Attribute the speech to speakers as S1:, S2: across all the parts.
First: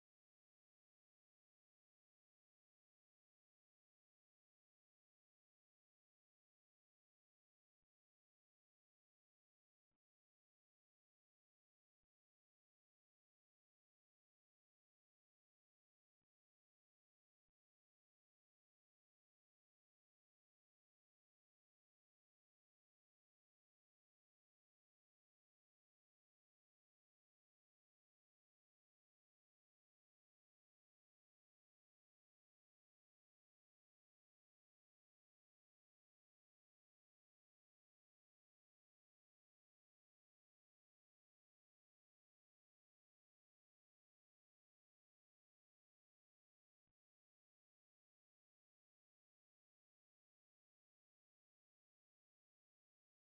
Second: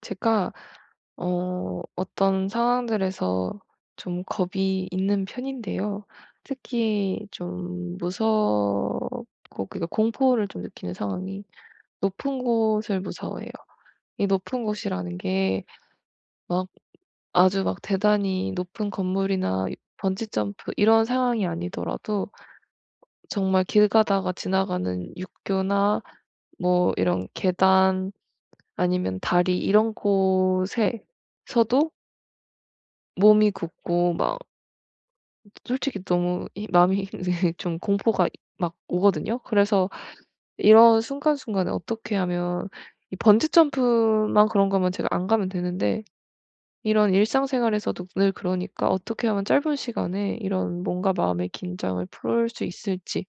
S1: 제가 어떤 상황들에서 좀 겁이 있는 편인데요. 특히 좀 무섭고, 그러니까 공포를 좀 느끼는 상황이 높은 곳을 무서워해요. 이 높은 곳이라는 게 막 아주 막 대단히 높은 건물이나 번지점프 이런 상황이 아니더라도 정말 길 가다가 지나가는 육교나 뭐 이런 계단, 아니면 다리 이런 곳에서도 몸이 굳고 막 솔직히 너무 이 마음이 좀 공포가 막 오거든요. 그래서 이런 순간순간에 어떻게 하면, 이 번지 점프만 그런 거면 제가 안 가면 되는데 이런 일상생활에서도 늘, 그러니까 어떻게 하면 짧은 시간에 이런 뭔가 마음의 긴장을 풀 수 있을지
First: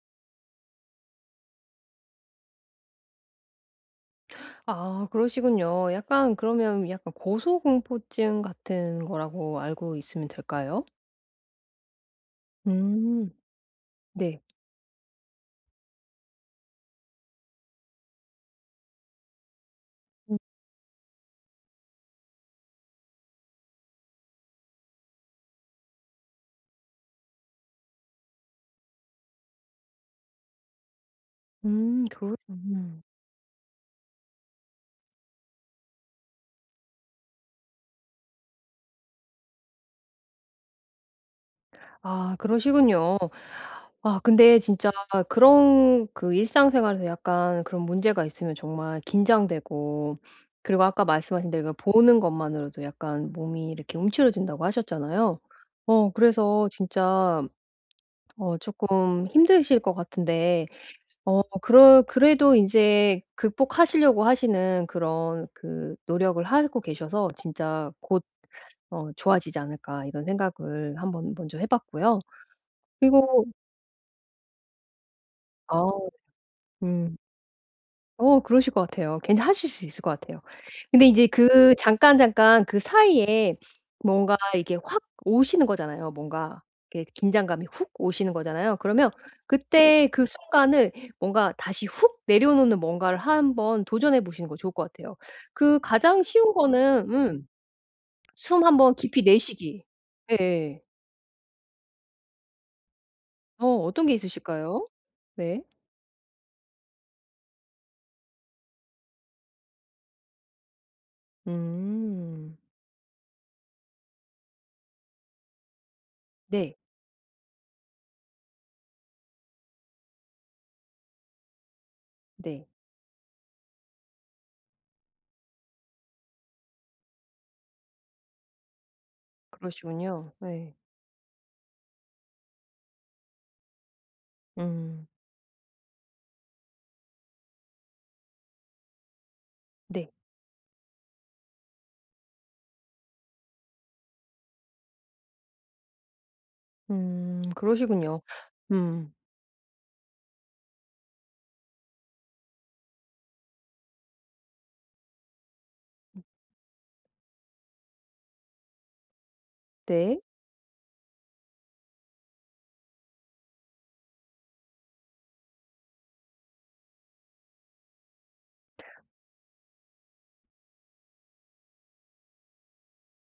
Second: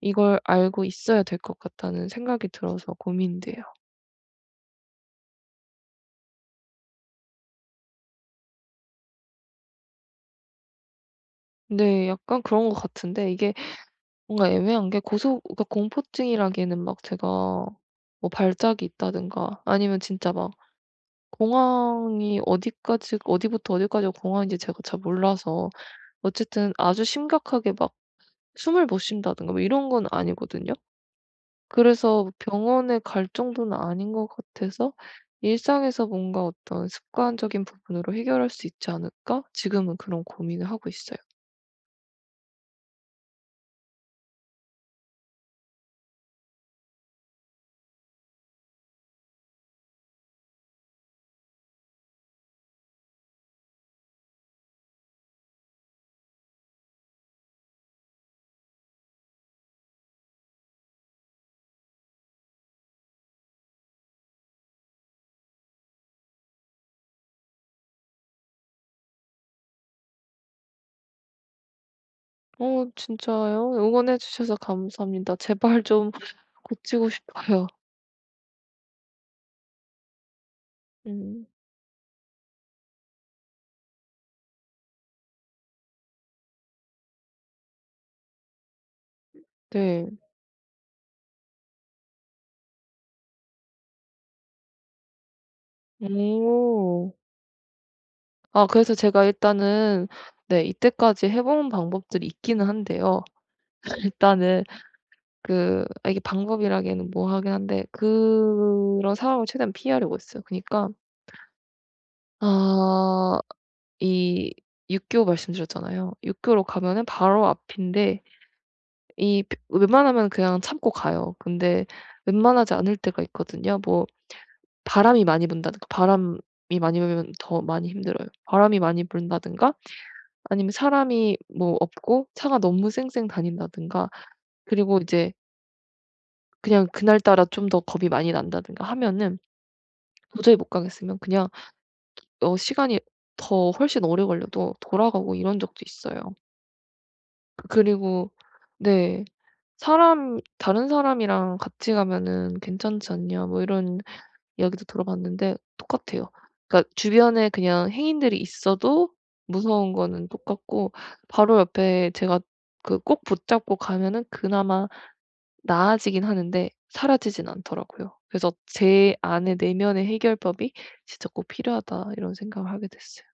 S1: 이걸 알고 있어야 될 것 같다는 생각이 들어서 고민돼요.
S2: 아 그러시군요. 약간 그러면 약간 고소공포증 같은 거라고 알고 있으면 될까요?
S1: 네, 약간 그런 것
S2: 음.
S1: 같은데 이게
S2: 네.
S1: 뭔가 애매한 게, 고소 그러니까 공포증이라기에는 막 제가 뭐 발작이 있다든가 아니면 진짜
S2: 음
S1: 막 공황이 어디까지 어디부터 어디까지 공황인지 제가 잘 몰라서, 어쨌든 아주 심각하게 막 숨을 못 쉰다든가 뭐 이런 건 아니거든요. 그래서
S2: 그러
S1: 병원에 갈 정도는 아닌 것 같아서 일상에서 뭔가 어떤 습관적인 부분으로 해결할 수 있지 않을까? 지금은 그런 고민을 하고 있어요.
S2: 아 그러시군요. 아 근데 진짜 그런 그 일상생활에서 약간 그런 문제가 있으면 정말 긴장되고, 그리고 아까 말씀하신 대로 보는 것만으로도 약간 몸이 이렇게 움츠러진다고 하셨잖아요. 그래서 진짜 조금 힘드실 것 같은데, 어 그러 그래도 이제 극복하시려고 하시는 그런 그 노력을 하고 계셔서 진짜 곧 '좋아지지 않을까.' 이런 생각을 한번 먼저 해 봤고요.
S1: 어
S2: 그리고
S1: 진짜요? 응원해 주셔서 감사합니다.
S2: 아.
S1: 제발 좀 고치고
S2: 음.
S1: 싶어요.
S2: 그러실 것 같아요. 괜히 하실 수 있을 것 같아요. 근데 이제
S1: 음.
S2: 그 잠깐 잠깐 그 사이에 뭔가 이게 확 오시는 거잖아요. 뭔가 이렇게 긴장감이 훅 오시는 거잖아요. 그러면 그때
S1: 네.
S2: 그 순간을 뭔가 다시 훅 내려놓는 뭔가를 한번 도전해 보시는 거 좋을 것 같아요. 그 가장 쉬운 거는
S1: 오.
S2: 음, 숨
S1: 아,
S2: 한번
S1: 그래서
S2: 깊이
S1: 제가
S2: 내쉬기.
S1: 일단은, 네,
S2: 예예.
S1: 이때까지 해본 방법들이 있기는 한데요.
S2: 어떤 게
S1: 일단은
S2: 있으실까요? 네.
S1: 그 아 이게 방법이라기에는 뭐하긴 한데, 그런 상황을 최대한 피하려고 했어요. 그니까
S2: 음.
S1: 아 이 육교 말씀드렸잖아요. 육교로
S2: 네.
S1: 가면은 바로 앞인데 이 벼 웬만하면 그냥 참고 가요. 근데
S2: 네.
S1: 웬만하지 않을 때가 있거든요. 뭐 바람이 많이 불면 더 많이 힘들어요. 바람이 많이 분다든가
S2: 그러시군요.
S1: 아니면
S2: 예.
S1: 사람이 뭐 없고 차가 너무 쌩쌩 다닌다든가, 그리고
S2: 음.
S1: 이제 그냥 그날따라 좀 더 겁이 많이 난다든가 하면은
S2: 네.
S1: 도저히 못 가겠으면 그냥 시간이 더 훨씬 오래 걸려도 돌아가고 이런 적도 있어요.
S2: 그러시군요.
S1: 그리고.
S2: 음.
S1: 네. 사람 "다른 사람이랑 같이 가면은 괜찮지 않냐?" 뭐 이런 이야기도 들어봤는데 똑같아요. 그러니까 주변에 그냥 행인들이 있어도 무서운
S2: 네.
S1: 거는 똑같고, 바로 옆에 제가 그 꼭 붙잡고 가면은 그나마 나아지긴 하는데 사라지진 않더라고요. 그래서 제 안에 내면의 해결법이 진짜 꼭 필요하다, 이런 생각을 하게 됐어요.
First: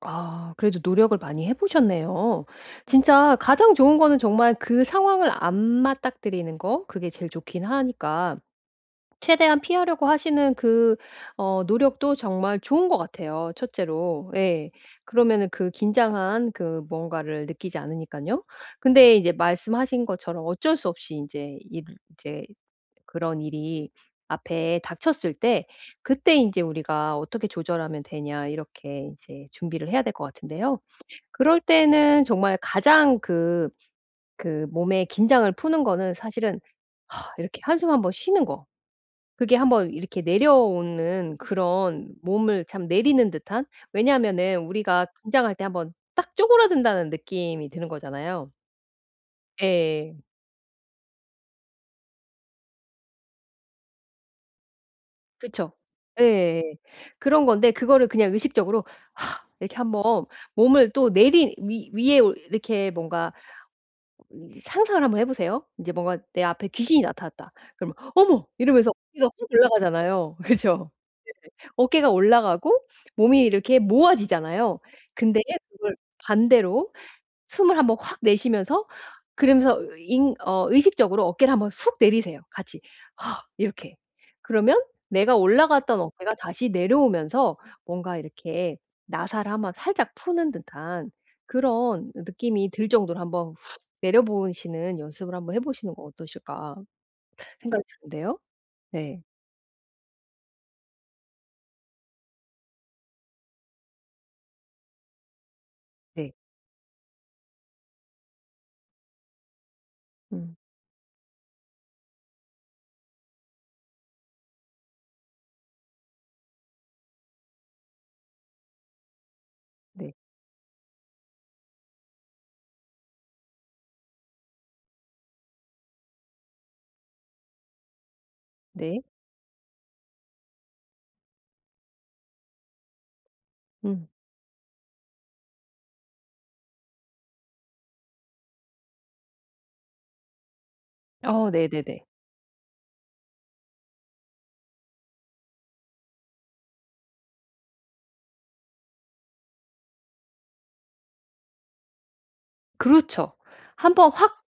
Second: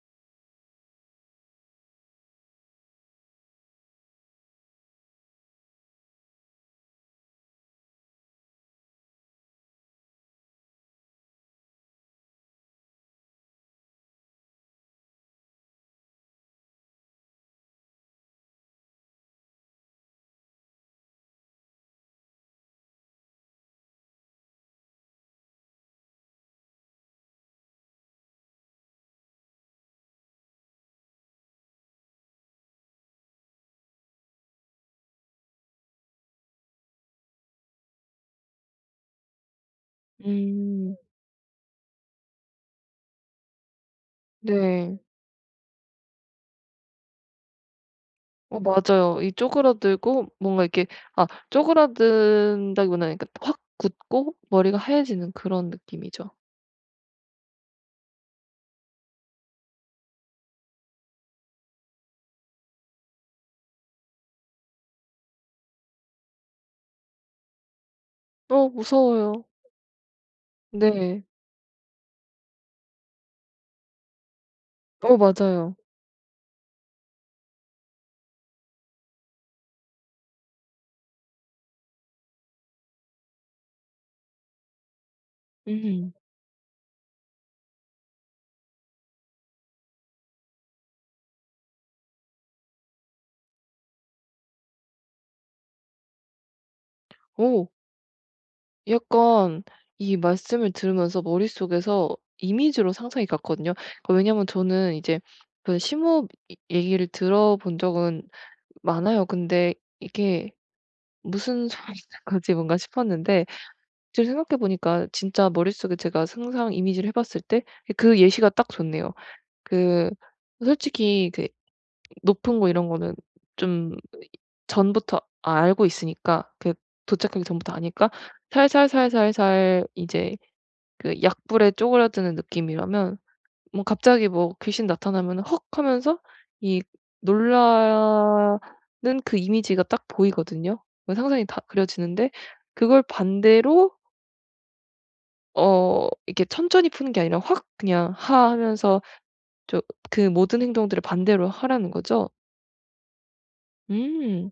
S2: 아 그래도 노력을 많이 해 보셨네요. 진짜 가장 좋은 거는 정말 그 상황을 안 맞닥뜨리는 거, 그게 제일 좋긴 하니까 최대한 피하려고 하시는 그 노력도 정말 좋은 것 같아요 첫째로. 예. 그러면은 그 긴장한 그 뭔가를 느끼지 않으니까요. 근데 이제 말씀하신 것처럼 어쩔 수 없이 이제 일 이제 그런 일이 앞에 닥쳤을 때, 그때 인제 우리가 어떻게 조절하면 되냐, 이렇게 이제 준비를 해야 될 것 같은데요. 그럴 때는 정말 가장 그 몸의 긴장을 푸는 거는 사실은 이렇게 한숨 한번 쉬는 거. 그게 한번 이렇게
S1: 음.
S2: 내려오는 그런 몸을 참 내리는 듯한. 왜냐하면은
S1: 네.
S2: 우리가 긴장할 때 한번 딱 쪼그라든다는 느낌이 드는 거잖아요.
S1: 어 맞아요. 이
S2: 예.
S1: 쪼그라들고 뭔가 이렇게, 아, 쪼그라든다기보다는 그러니까 확 굳고 머리가 하얘지는 그런
S2: 그쵸.
S1: 느낌이죠.
S2: 예예. 그런 건데 그거를 그냥 의식적으로 이렇게 한번 몸을 또 내린 위 위에 올 이렇게 뭔가 상상을 한번 해 보세요. 이제 뭔가 내 앞에 귀신이 나타났다. 그러면 "어머!"
S1: 어
S2: 이러면서 어깨가 확
S1: 무서워요.
S2: 올라가잖아요. 그죠?
S1: 네.
S2: 어깨가 올라가고 몸이 이렇게 모아지잖아요.
S1: 어
S2: 근데
S1: 맞아요.
S2: 그걸 반대로 숨을 한번 확 내쉬면서, 그러면서 인 어 의식적으로 어깨를 한번 훅 내리세요 같이. 이렇게. 그러면 내가 올라갔던
S1: 음.
S2: 어깨가 다시 내려오면서 뭔가 이렇게 나사를 한번 살짝 푸는 듯한 그런 느낌이 들 정도로 한번 훅 내려보시는 연습을 한번 해 보시는 건 어떠실까
S1: 오,
S2: 생각이 드는데요. 네.
S1: 약간 이 말씀을 들으면서 머릿속에서 이미지로 상상이 갔거든요. 그 왜냐면 저는 이제 그 심호흡
S2: 네.
S1: 이 얘기를 들어본 적은 많아요. 근데 이게
S2: 음.
S1: '무슨 소리인 거지?' 뭔가 싶었는데 지금 생각해 보니까 진짜 머릿속에 제가 상상 이미지를 해 봤을 때 그 예시가 딱 좋네요. 그
S2: 네.
S1: 솔직히 그 높은 거 이런 거는 좀 전부터 알고 있으니까, 그 도착하기 전부터 아니까
S2: 네.
S1: 살살살살살 이제 그 약불에 쪼그라드는 느낌이라면, 뭐
S2: 음.
S1: 갑자기 뭐 귀신 나타나면은 "헉." 하면서 이 놀라는 그 이미지가 딱 보이거든요. 그 상상이
S2: 어,
S1: 다
S2: 네네네.
S1: 그려지는데 그걸 반대로 이렇게 천천히 푸는 게 아니라 확 그냥 "하." 하면서 저 그 모든 행동들을 반대로 하라는 거죠?
S2: 그렇죠. 한번 확
S1: 음.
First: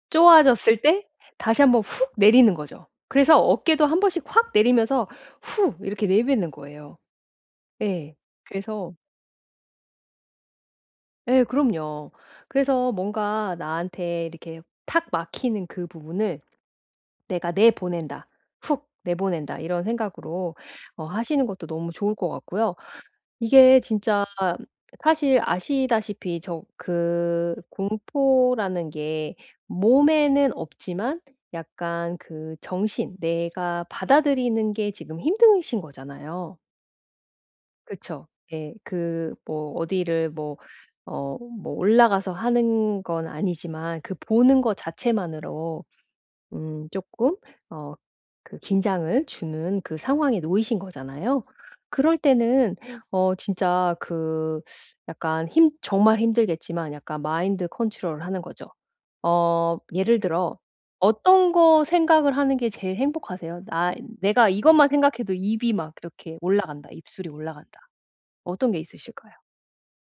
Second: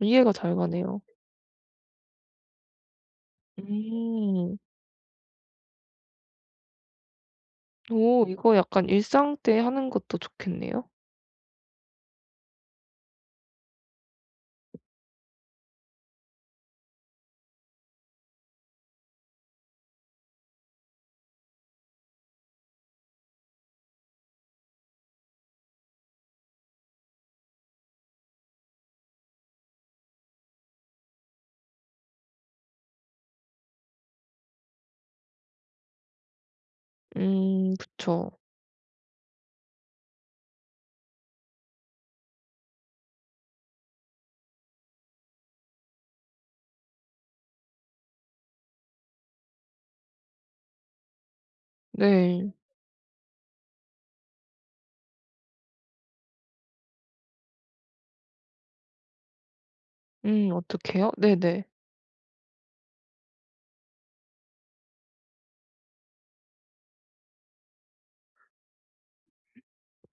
S1: 이해가 잘
S2: 쪼아졌을
S1: 가네요.
S2: 때 다시 한번 훅 내리는 거죠. 그래서 어깨도 한 번씩 확
S1: 음.
S2: 내리면서 후 이렇게 내뱉는 거예요. 예.
S1: 오, 이거 약간
S2: 그래서
S1: 일상 때 하는 것도 좋겠네요.
S2: 예, 그럼요. 그래서 뭔가 나한테 이렇게 탁 막히는 그 부분을 '내가 내보낸다. 훅 내보낸다.' 이런 생각으로 하시는 것도 너무 좋을 것 같고요. 이게 진짜 사실 아시다시피 그 공포라는 게 몸에는 없지만 약간 그 정신, 내가 받아들이는 게 지금 힘드신 거잖아요. 그쵸?
S1: 그쵸.
S2: 예. 그 뭐 어디를 뭐 뭐 올라가서 하는 건 아니지만 그 보는 것 자체만으로 음, 조금 어 그 긴장을 주는 그 상황에 놓이신 거잖아요. 그럴
S1: 네.
S2: 때는 진짜 그 약간 힘 정말 힘들겠지만 약간 마인드 컨트롤을 하는 거죠. 예를 들어
S1: 어떡해요?
S2: 어떤
S1: 네네.
S2: 거 생각을 하는 게 제일 행복하세요? 나 내가 이것만 생각해도 입이 막 이렇게 올라간다. 입술이 올라간다. 어떤 게 있으실까요?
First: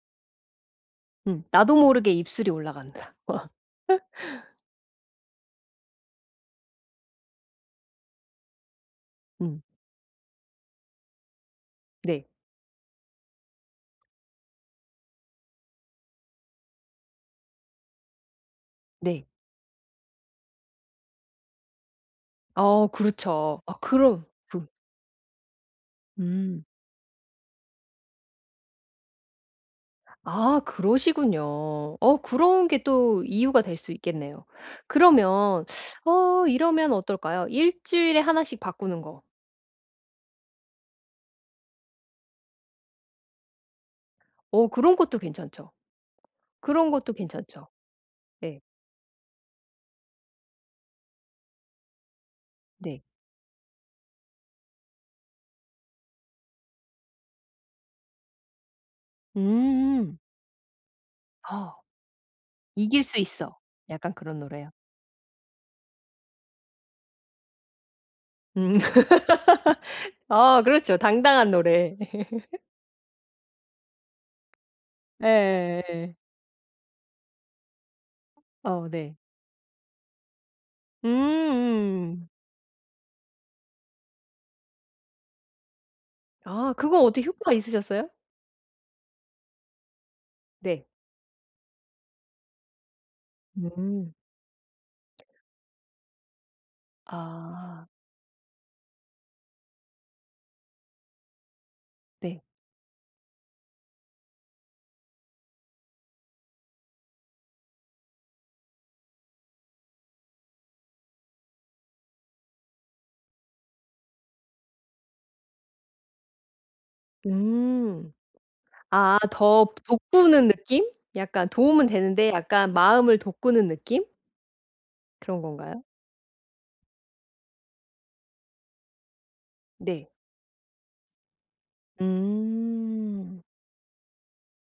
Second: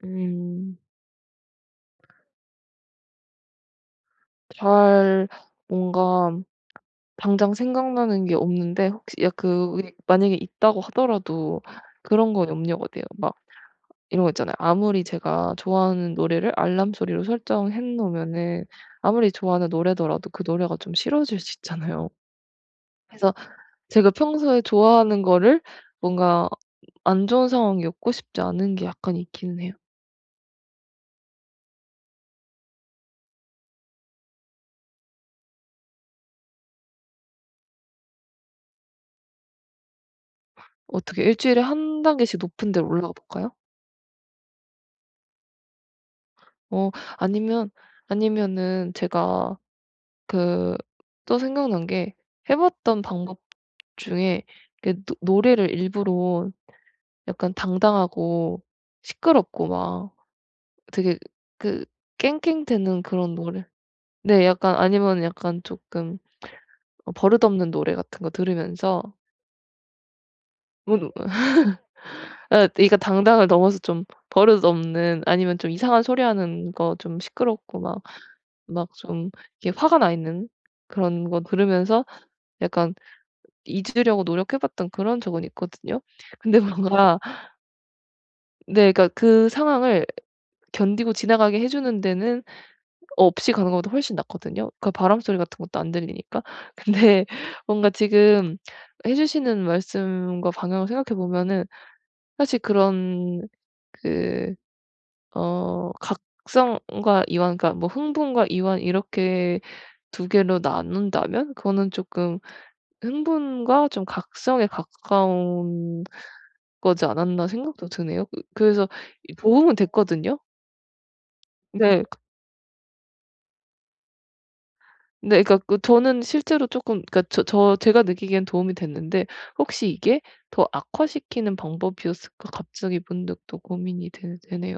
S1: 음.
S2: 음. 나도 모르게 입술이 올라간다.
S1: 잘 뭔가 당장 생각나는 게 없는데, 혹시 야
S2: 음.
S1: 그 만약에 있다고 하더라도
S2: 네.
S1: 그런 거 염려가 돼요. 막 이런 거 있잖아요. 아무리 제가 좋아하는 노래를 알람 소리로 설정해 놓으면은
S2: 네.
S1: 아무리 좋아하는 노래더라도 그 노래가 좀 싫어질 수 있잖아요.
S2: 어
S1: 그래서
S2: 그렇죠. 아
S1: 제가
S2: 그럼
S1: 평소에
S2: 그.
S1: 좋아하는 거를 뭔가
S2: 음.
S1: 안 좋은 상황이 없고 싶지 않은 게 약간 있기는 해요.
S2: 아 그러시군요. 그런 게 또 이유가 될 수 있겠네요. 그러면 이러면 어떨까요? 일 주일에 하나씩 바꾸는 거.
S1: 어떻게 일주일에 한 단계씩 높은 데로 올라가 볼까요?
S2: 그런 것도 괜찮죠. 그런
S1: 어
S2: 것도 괜찮죠.
S1: 아니면
S2: 네.
S1: 아니면은 제가 그 또 생각난 게, 해 봤던
S2: 네.
S1: 방법 중에 그 노 노래를 일부러 약간 당당하고 시끄럽고 막
S2: 음.
S1: 되게
S2: 아
S1: 그
S2: "이길
S1: 깽깽대는
S2: 수
S1: 그런
S2: 있어."
S1: 노래,
S2: 약간 그런
S1: 네
S2: 노래요.
S1: 약간 아니면 약간 조금 버릇없는 노래 같은 거
S2: 음.
S1: 들으면서.
S2: 아 그렇죠. 당당한 노래.
S1: 예 그러니까 당당을 넘어서 좀 버릇 없는, 아니면 좀 이상한
S2: 예예예.
S1: 소리 하는 거, 좀 시끄럽고 막
S2: 어,
S1: 막
S2: 네.
S1: 좀 이렇게 화가 나 있는 그런 거 들으면서
S2: 음음.
S1: 약간 잊으려고 노력해 봤던 그런 적은 있거든요. 근데
S2: 아 그거
S1: 뭔가,
S2: 어떻게 효과가 있으셨어요?
S1: 네, 그러니까 그 상황을
S2: 네.
S1: 견디고 지나가게 해 주는 데는 없이 가는 것보다
S2: 음.
S1: 훨씬 낫거든요. 그 바람 소리 같은 것도 안 들리니까. 근데
S2: 아
S1: 뭔가 지금 해 주시는 말씀과 방향을 생각해 보면은
S2: 네.
S1: 사실 그런 그 어 각성과 이완, 그러니까 뭐 흥분과 이완 이렇게 두 개로 나눈다면 그거는 조금 흥분과 좀 각성에 가까운 거지 않았나 생각도
S2: 음.
S1: 드네요. 그래서
S2: 아
S1: 이
S2: 더
S1: 도움은 됐거든요.
S2: 돋구는 느낌? 약간 도움은
S1: 네.
S2: 되는데 약간 마음을 돋구는 느낌? 그런
S1: 네, 그러니까 그,
S2: 건가요?
S1: 저는 실제로 조금, 그러니까 제가 느끼기엔 도움이 됐는데 혹시
S2: 네.
S1: 이게 더 악화시키는 방법이었을까, 갑자기 문득
S2: 음.
S1: 또 고민이 되 되네요.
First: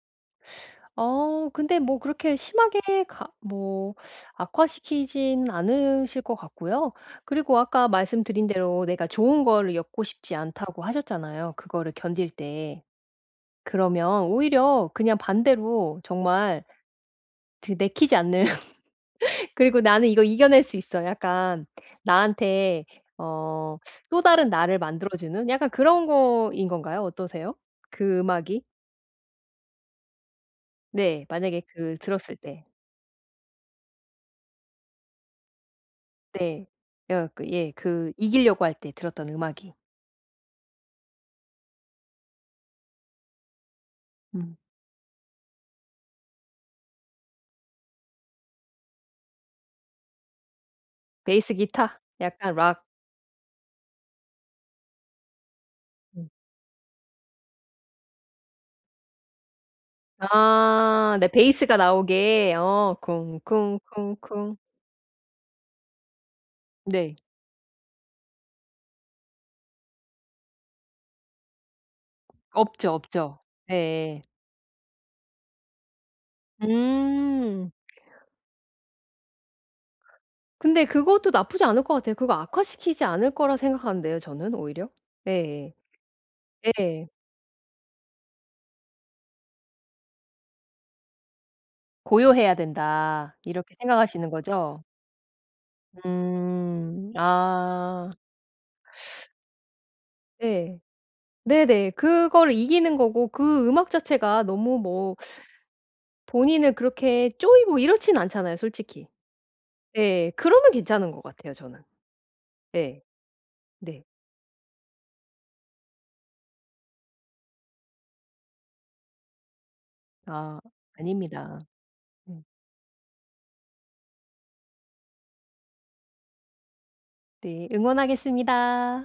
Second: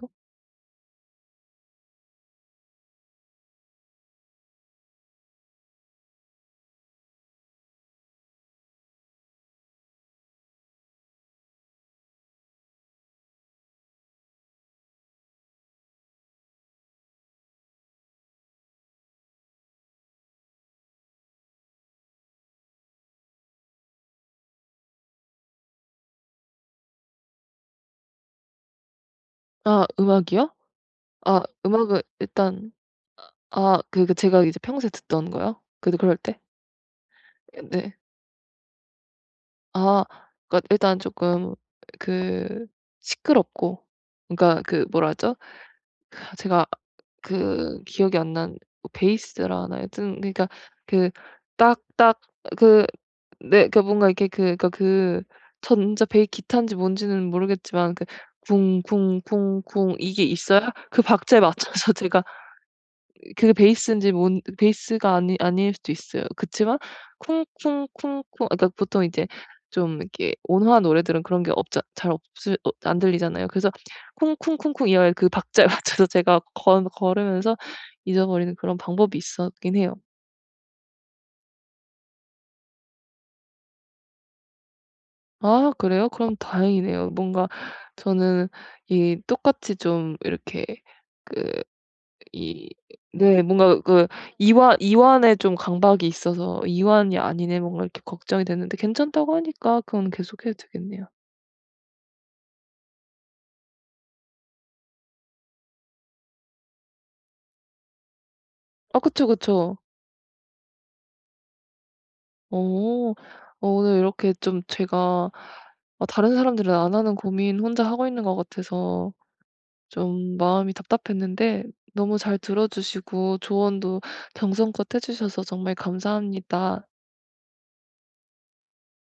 S2: 근데 뭐 그렇게 심하게 가 뭐 악화시키진 않으실 것 같고요. 그리고 아까 말씀드린 대로 내가 좋은 거를 엮고 싶지 않다고 하셨잖아요, 그거를 견딜 때. 그러면 오히려 그냥 반대로 정말 그 내키지 않는. 그리고 '나는 이거 이겨낼 수 있어.' 약간 나한테 어 또 다른 나를 만들어 주는 약간 그런 거인 건가요? 어떠세요? 그 음악이?
S1: 아, 음악이요?
S2: 네.
S1: 아
S2: 만약에
S1: 악
S2: 그
S1: 은
S2: 들었을 때.
S1: 일단, 아 그 제가 이제 평소에 듣던 거요? 그래도 그럴 때?
S2: 네. 여 그 예.
S1: 네.
S2: 그 이기려고 할 때 들었던 음악이.
S1: 아 그러니까 일단 쪼끔 그 시끄럽고,
S2: 음.
S1: 그러니까 그 뭐라 하죠? 아, 제가 그 기억이 안 난, 뭐 베이스라 하나요? 하여튼 그러니까 그
S2: 베이스 기타?
S1: 딱딱
S2: 약간 락.
S1: 그, 네 그러니까 뭔가 이렇게 그 그러니까 그 전자 베이
S2: 음.
S1: 기타인지 뭔지는 모르겠지만 그 쿵쿵쿵쿵 이게 있어야 그
S2: 아 네.
S1: 박자에
S2: 베이스가
S1: 맞춰서 제가,
S2: 나오게. 어
S1: 그게 베이스인지 뭔,
S2: 쿵쿵쿵쿵.
S1: 베이스가 아니 아닐 수도 있어요. 그치만
S2: 네.
S1: 쿵쿵쿵쿵, 그러니까 보통 이제 좀 이렇게 온화한 노래들은 그런 게 없자 잘 없을
S2: 없죠,
S1: 안
S2: 없죠.
S1: 들리잖아요. 그래서
S2: 예예.
S1: 쿵쿵쿵쿵 이어의 그 박자에 맞춰서 제가 걸 걸으면서
S2: 음.
S1: 잊어버리는 그런 방법이 있었긴 해요.
S2: 근데 그것도 나쁘지 않을 것 같아요. 그거 악화시키지 않을 거라 생각하는데요 저는 오히려.
S1: 아,
S2: 예.
S1: 그래요? 그럼
S2: 예.
S1: 다행이네요. 뭔가 저는 이 똑같이 좀 이렇게 그
S2: '고요해야
S1: 이,
S2: 된다.'
S1: 네,
S2: 이렇게
S1: 뭔가 그
S2: 생각하시는 거죠?
S1: 이완에 좀 강박이 있어서
S2: 음.
S1: '이완이 아니네.' 뭔가 이렇게
S2: 아.
S1: 걱정이 됐는데 괜찮다고 하니까 그건 계속해도
S2: 네.
S1: 되겠네요.
S2: 네네. 그거를 이기는 거고 그 음악 자체가 너무 뭐 본인을 그렇게 쪼이고 이렇진 않잖아요
S1: 아
S2: 솔직히.
S1: 그쵸, 그쵸.
S2: 예. 그러면 괜찮은 것 같아요 저는.
S1: 어.
S2: 예.
S1: 오늘
S2: 네.
S1: 이렇게 좀 제가, 아 다른 사람들은 안 하는 고민 혼자 하고 있는 것 같아서 좀
S2: 아
S1: 마음이
S2: 아닙니다.
S1: 답답했는데 너무 잘
S2: 음.
S1: 들어 주시고 조언도 정성껏 해 주셔서 정말 감사합니다.
S2: 네. 응원하겠습니다.